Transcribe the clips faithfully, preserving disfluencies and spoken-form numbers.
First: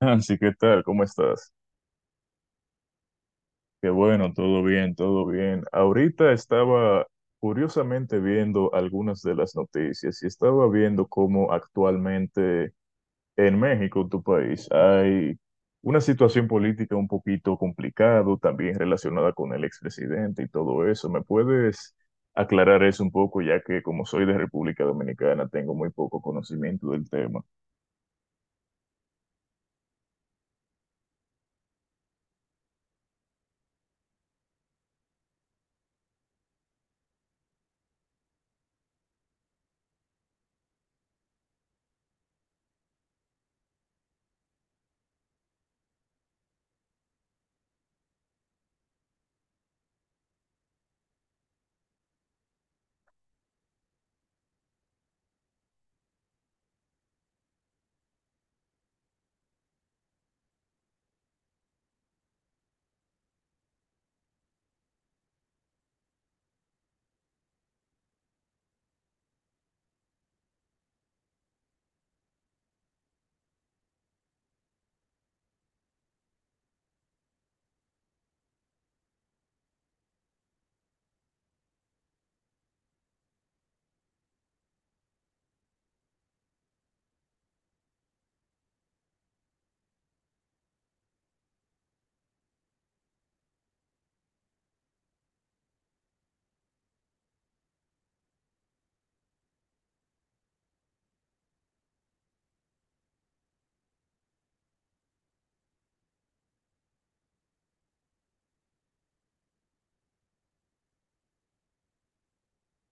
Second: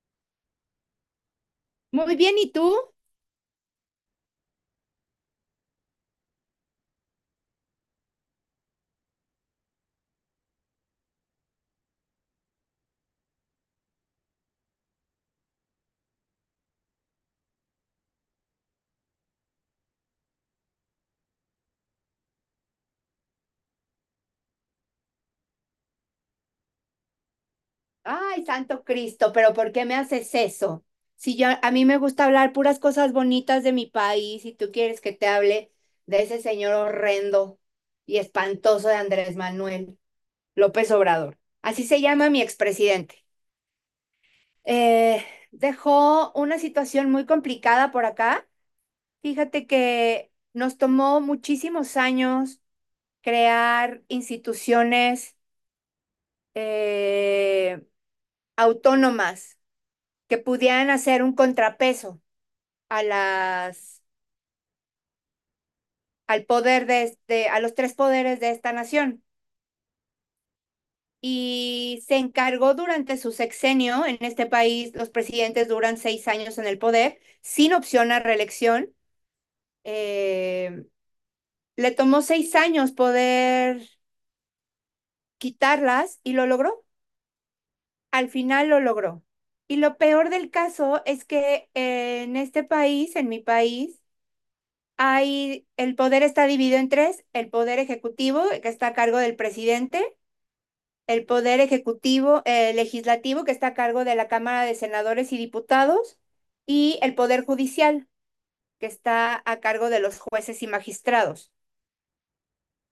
Así, ¿qué tal? ¿Cómo estás? Muy bien, ¿y tú? Qué bueno, todo bien, todo bien. Ahorita estaba curiosamente viendo algunas de las noticias y estaba viendo cómo actualmente en México, tu país, hay una situación política un poquito complicado, también relacionada con el expresidente y todo eso. ¿Me puedes aclarar eso un poco, ya que como soy de República Dominicana, tengo muy poco conocimiento del tema? Ay, Santo Cristo, pero ¿por qué me haces eso? Si yo a mí me gusta hablar puras cosas bonitas de mi país y tú quieres que te hable de ese señor horrendo y espantoso de Andrés Manuel López Obrador. Así se llama mi expresidente. Eh, Dejó una situación muy complicada por acá. Fíjate que nos tomó muchísimos años crear instituciones eh, autónomas que pudieran hacer un contrapeso a las, al poder de, este, a los tres poderes de esta nación. Y se encargó durante su sexenio en este país, los presidentes duran seis años en el poder, sin opción a reelección. Eh, Le tomó seis años poder quitarlas y lo logró. Al final lo logró. Y lo peor del caso es que en este país, en mi país, Hay, el poder está dividido en tres, el poder ejecutivo, que está a cargo del presidente, el poder ejecutivo eh, legislativo, que está a cargo de la Cámara de Senadores y Diputados, y el poder judicial, que está a cargo de los jueces y magistrados.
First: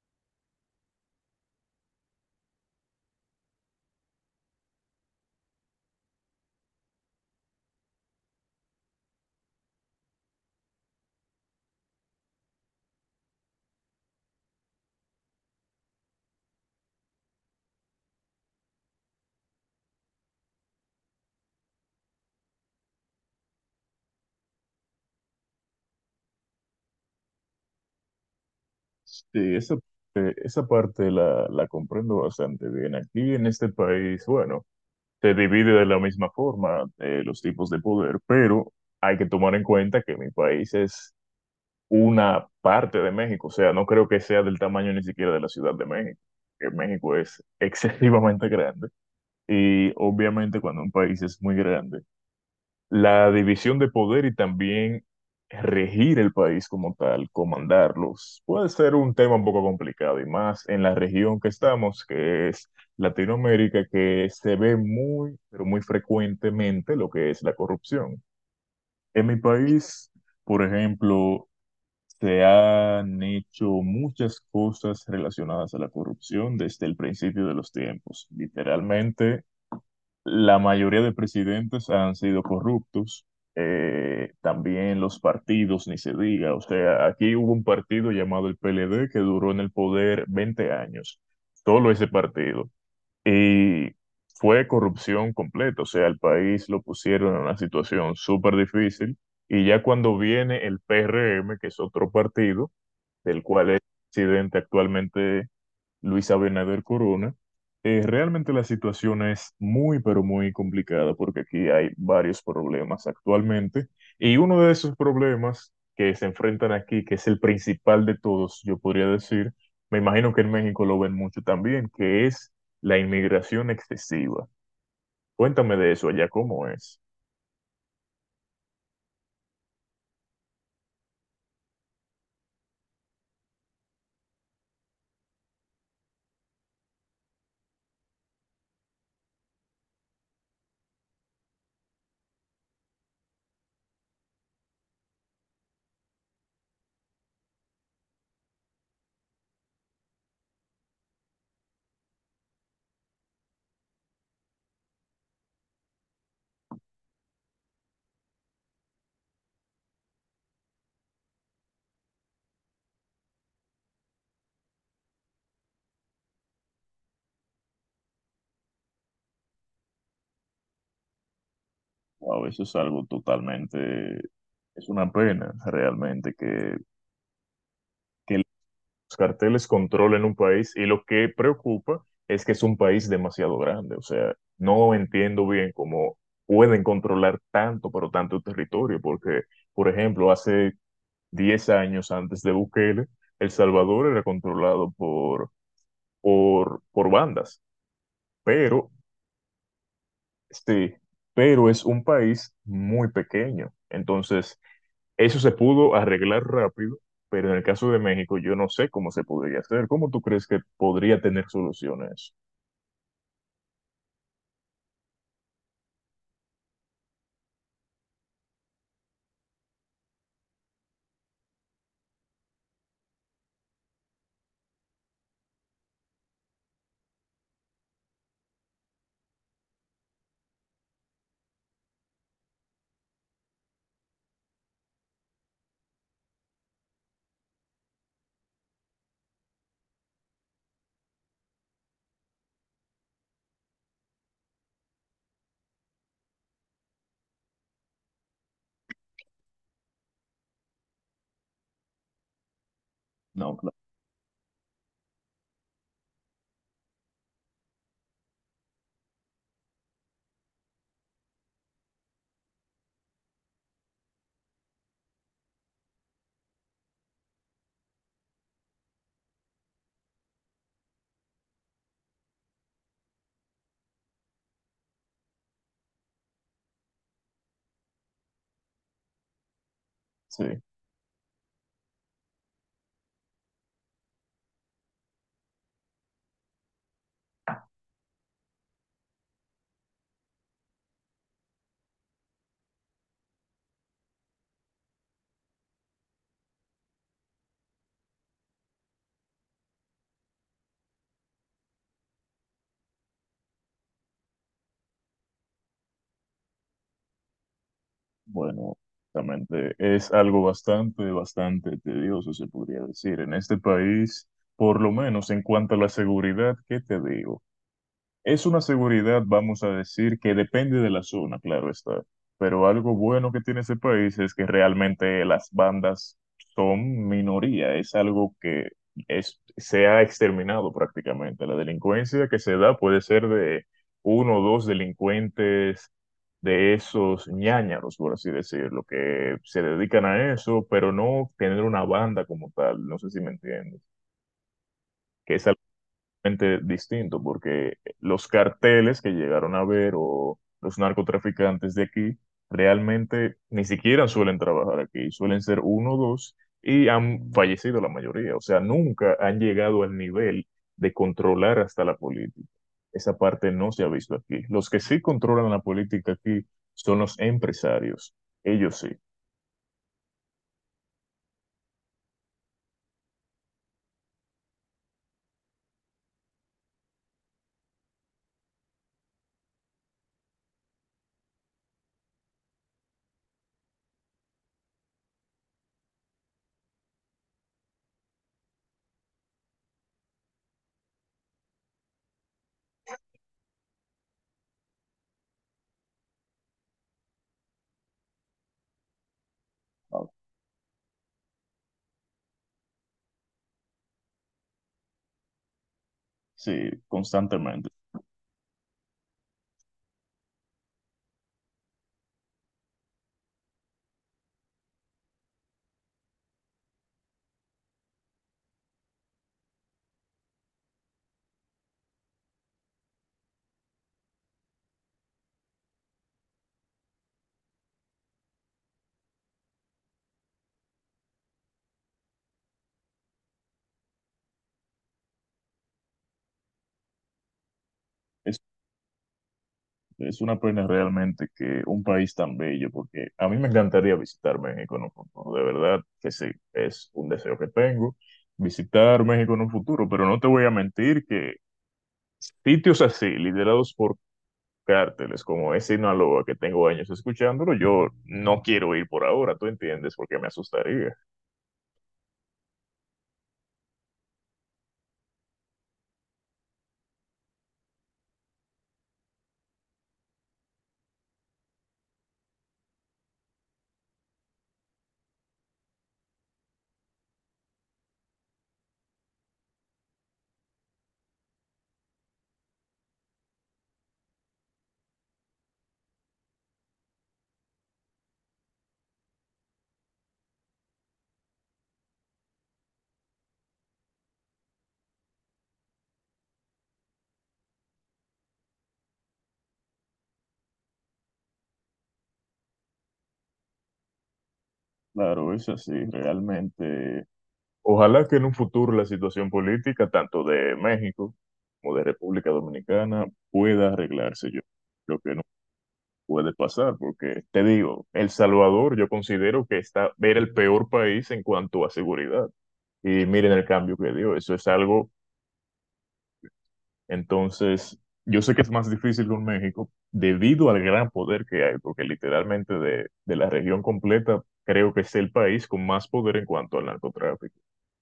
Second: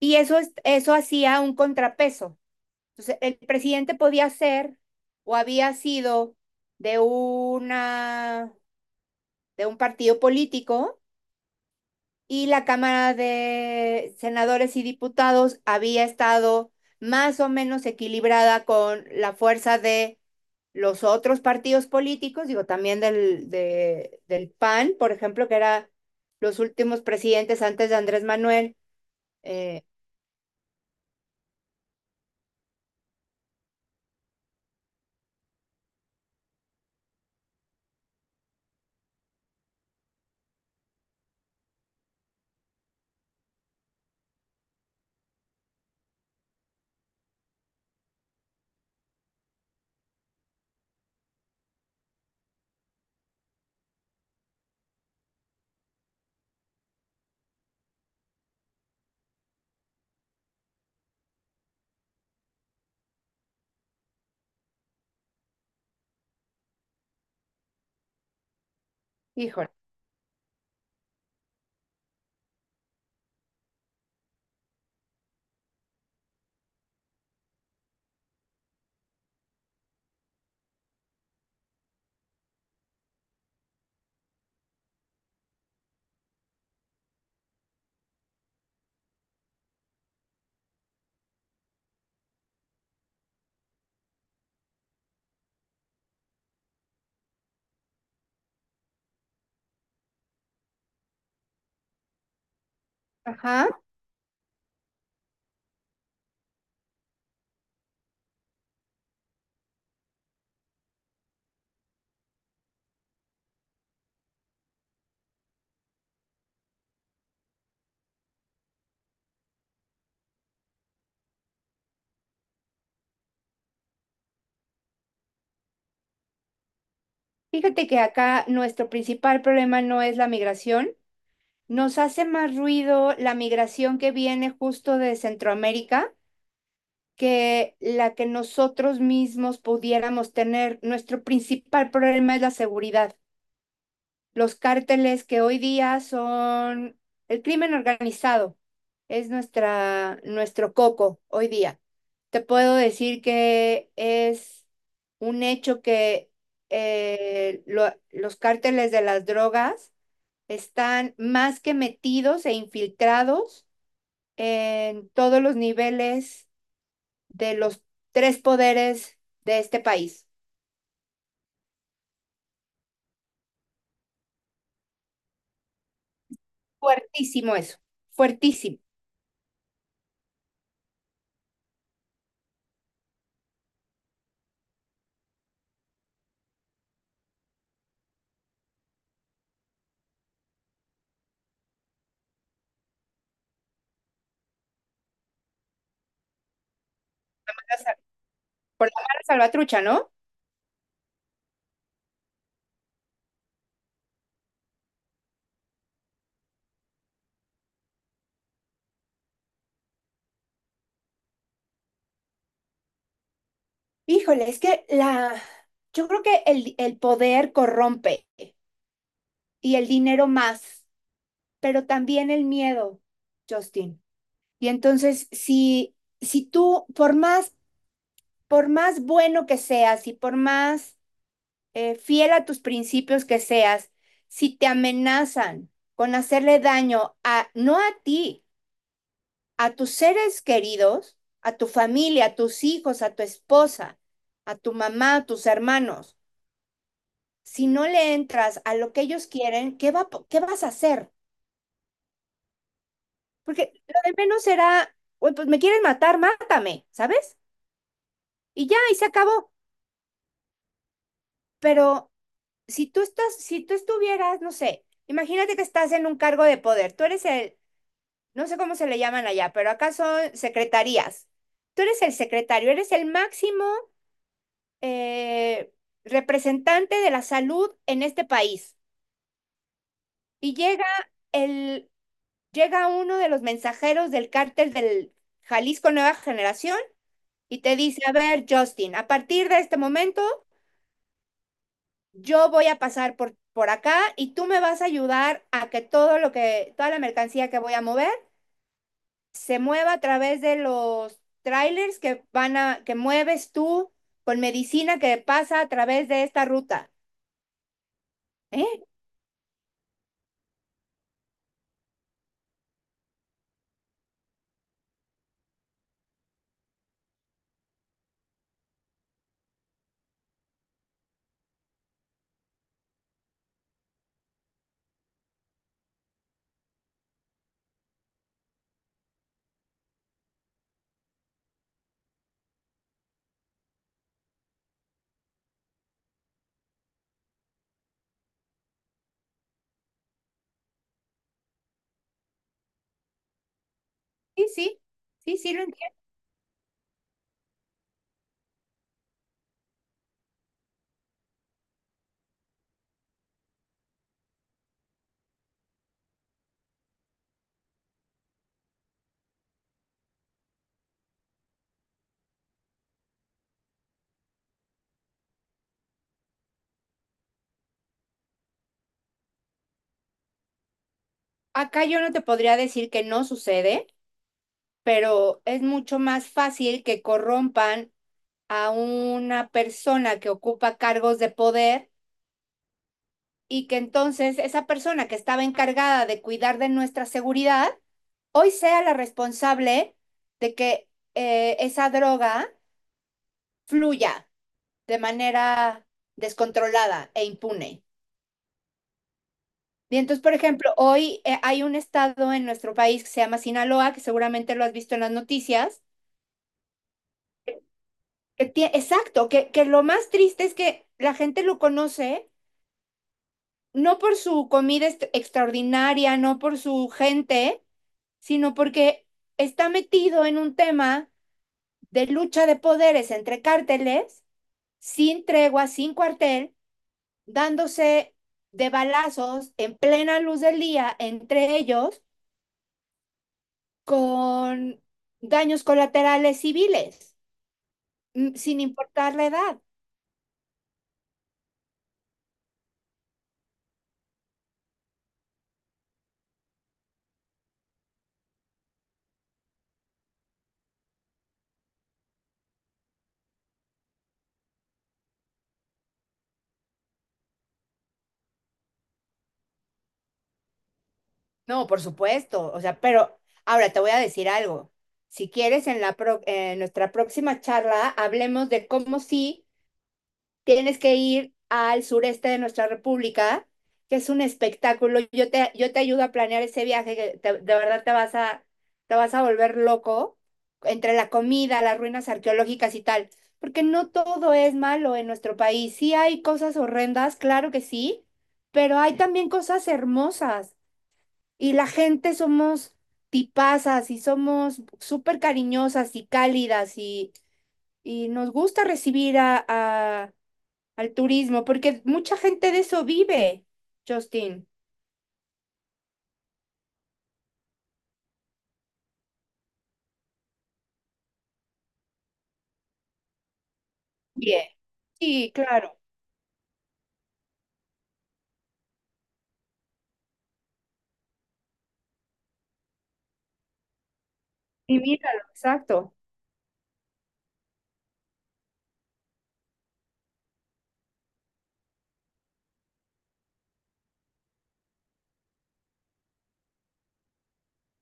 Y eso, es, eso hacía un contrapeso. Entonces, el presidente podía ser o había sido de, una, de un partido político, y la Cámara de Senadores y Diputados había estado más o menos equilibrada con la fuerza de los otros partidos políticos, digo, también del, de, del PAN, por ejemplo, que era los últimos presidentes antes de Andrés Manuel. Sí, esa, Eh, eh, esa parte la, la comprendo bastante bien. Aquí en este país, bueno, se divide de la misma forma, eh, los tipos de poder, pero hay que tomar en cuenta que mi país es una parte de México, o sea, no creo que sea del tamaño ni siquiera de la Ciudad de México, que México es excesivamente grande y obviamente cuando un país es muy grande, la división de poder y también regir el país como tal, comandarlos, puede ser un tema un poco complicado y más en la región que estamos, que es Latinoamérica, que se ve muy, pero muy frecuentemente lo que es la corrupción. En mi Híjole, país, por ejemplo, se han hecho muchas cosas relacionadas a la corrupción desde el principio de los tiempos. Literalmente, la mayoría de presidentes han sido corruptos, eh, también los partidos, ni se diga. O sea, aquí hubo un partido llamado el P L D que duró en el poder veinte años, solo ese partido. Y fue corrupción completa, o sea, el país lo pusieron en una situación súper difícil. Y ya cuando viene el P R M, que es otro partido, del ajá. cual es presidente actualmente Luis Abinader Corona, eh, realmente la situación es muy, pero muy complicada porque aquí hay varios problemas actualmente y uno de esos problemas que se enfrentan aquí, que es el principal de todos, yo podría decir, me imagino que en México lo ven mucho también, que es la inmigración excesiva. Cuéntame de eso allá, ¿cómo es? Fíjate que acá nuestro principal problema no es la migración. Nos hace más ruido la migración que viene justo de Centroamérica, que la que nosotros mismos pudiéramos tener. Nuestro principal problema es la seguridad. Los cárteles que hoy día son el crimen organizado, es nuestra, nuestro coco hoy día. Te puedo decir que es un hecho que eh, lo- los cárteles de las drogas están más que metidos e infiltrados en todos los niveles de los tres poderes de este país. Wow, eso es algo totalmente, es una pena realmente que Fuertísimo eso, que fuertísimo. los carteles controlen un país y lo que preocupa es que es un país demasiado grande. O sea, no entiendo bien cómo pueden controlar tanto, pero tanto territorio, porque, por ejemplo, hace diez años antes de Bukele, El Salvador era controlado por, por, por Por bandas, la sal- pero, Mala salvatrucha, ¿no? sí, pero es un país muy pequeño. Entonces, eso se pudo arreglar rápido, pero en el caso de México yo no sé cómo se podría hacer. ¿Cómo tú crees que podría tener soluciones? Híjole, es que la... Yo creo que el, el poder corrompe y el dinero más, pero también el miedo, Justin. Y entonces, si, si tú, por más, por más bueno que seas y por más eh, fiel a tus principios que seas, si te amenazan con hacerle daño a, no a ti, a tus seres queridos, a tu familia, a tus hijos, a tu esposa, a tu mamá, a tus hermanos, si no le entras a lo que ellos quieren, ¿qué, va, qué vas a hacer? No, Porque claro. lo de menos será, pues me quieren matar, mátame, ¿sabes? Y ya, y se acabó. Pero si tú estás, si tú estuvieras, no sé, imagínate que estás en un cargo de poder, tú eres el, no sé cómo se le llaman allá, pero acá son secretarías. Tú eres el secretario, eres el máximo eh, representante de la salud en este país. Sí, Y llega el, llega uno de los mensajeros del cártel del Jalisco Nueva Generación y te dice, a ver, Justin, a partir de este momento yo voy a pasar por, por acá y tú me vas a ayudar a que todo lo que, toda la mercancía que voy a mover se mueva a través de los trailers que van a, que mueves tú con medicina que pasa a través de esta ruta. bueno, ¿Eh? exactamente. Es algo bastante, bastante tedioso, se podría decir. En este país, por lo menos en cuanto a la seguridad, ¿qué te digo? Es una seguridad, vamos a decir, que depende de la zona, claro está. Pero algo bueno que tiene ese país es que realmente las bandas son minoría. Es algo que es, se ha exterminado prácticamente. La delincuencia que se da puede ser de uno o dos delincuentes de esos ñáñaros, por así decirlo, que se dedican a eso, pero no tener una banda como tal. No sé si me entiendes. Sí, sí, Que sí, es sí lo entiendo. distinto, porque los carteles que llegaron a ver o los narcotraficantes de aquí realmente ni siquiera suelen trabajar aquí, suelen ser uno o dos y han fallecido la mayoría, o sea, nunca han llegado al nivel de controlar hasta la política. Esa parte no se ha visto aquí. Los que sí controlan la política aquí son los empresarios, ellos sí, Acá yo no te podría decir que no sucede, pero es mucho más fácil que corrompan a una persona que ocupa cargos de poder y que entonces esa persona que estaba encargada de cuidar de nuestra seguridad, hoy sea la responsable de que eh, esa droga fluya de manera descontrolada e impune. Y entonces, por ejemplo, hoy eh, hay un estado en nuestro país que se llama Sinaloa, que seguramente lo has visto en las noticias. sí, constantemente. Que tie- exacto, que, que lo más triste es que la gente lo conoce no por su comida est- extraordinaria, no por su gente, sino porque está metido en un tema de lucha de poderes entre cárteles, sin tregua, sin cuartel, dándose de balazos en plena luz del día entre ellos con daños colaterales civiles, mm, sin importar la edad. Es una pena realmente que un país tan bello, porque a mí me encantaría visitar México en un futuro, de verdad que sí, es un deseo que tengo, visitar México en un futuro, pero no te voy a mentir que sitios así, liderados por cárteles como es Sinaloa, que tengo años escuchándolo, yo no quiero ir por ahora, ¿tú entiendes? Porque me asustaría. No, por supuesto. O sea, pero ahora te voy a decir algo. Si quieres, en la pro- en nuestra próxima charla hablemos de cómo sí tienes que ir al sureste de nuestra república, que es un espectáculo. Yo te, yo te ayudo a planear ese viaje, que te- de verdad te vas a, te vas a volver loco entre la comida, las ruinas arqueológicas y tal, porque no todo es malo en nuestro país. Sí hay cosas horrendas, claro que sí, pero hay también cosas hermosas y la gente somos tipazas y somos súper cariñosas y cálidas y, y nos gusta recibir a, a- al turismo, porque mucha gente de eso vive, Justin. Claro, es así, realmente. Ojalá que en un futuro la situación política, tanto de México como de República Dominicana, pueda arreglarse. Yo Bien. creo que Sí, claro. puede pasar, porque te digo, El Salvador yo considero que está, era el peor país en cuanto a seguridad. Y miren el cambio que dio, eso es Y algo, míralo, exacto. entonces, yo sé que es más difícil con México debido al gran poder que hay, porque literalmente de, de la región completa creo que es el país con más poder en cuanto al narcotráfico,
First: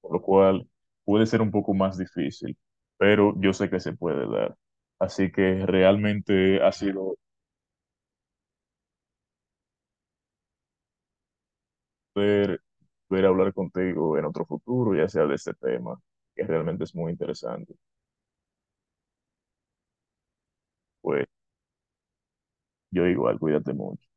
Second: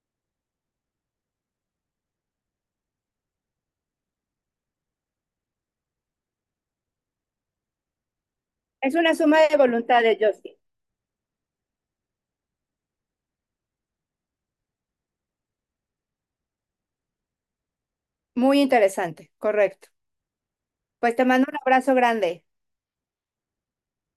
por lo cual puede ser un poco más difícil, pero yo sé que se puede dar. Así que realmente ha sido Es una suma de voluntad de Justin. poder, poder hablar contigo en otro futuro, ya sea de este tema, que realmente es muy interesante. Muy interesante, correcto. Pues te Pues mando un abrazo grande. yo igual, cuídate mucho.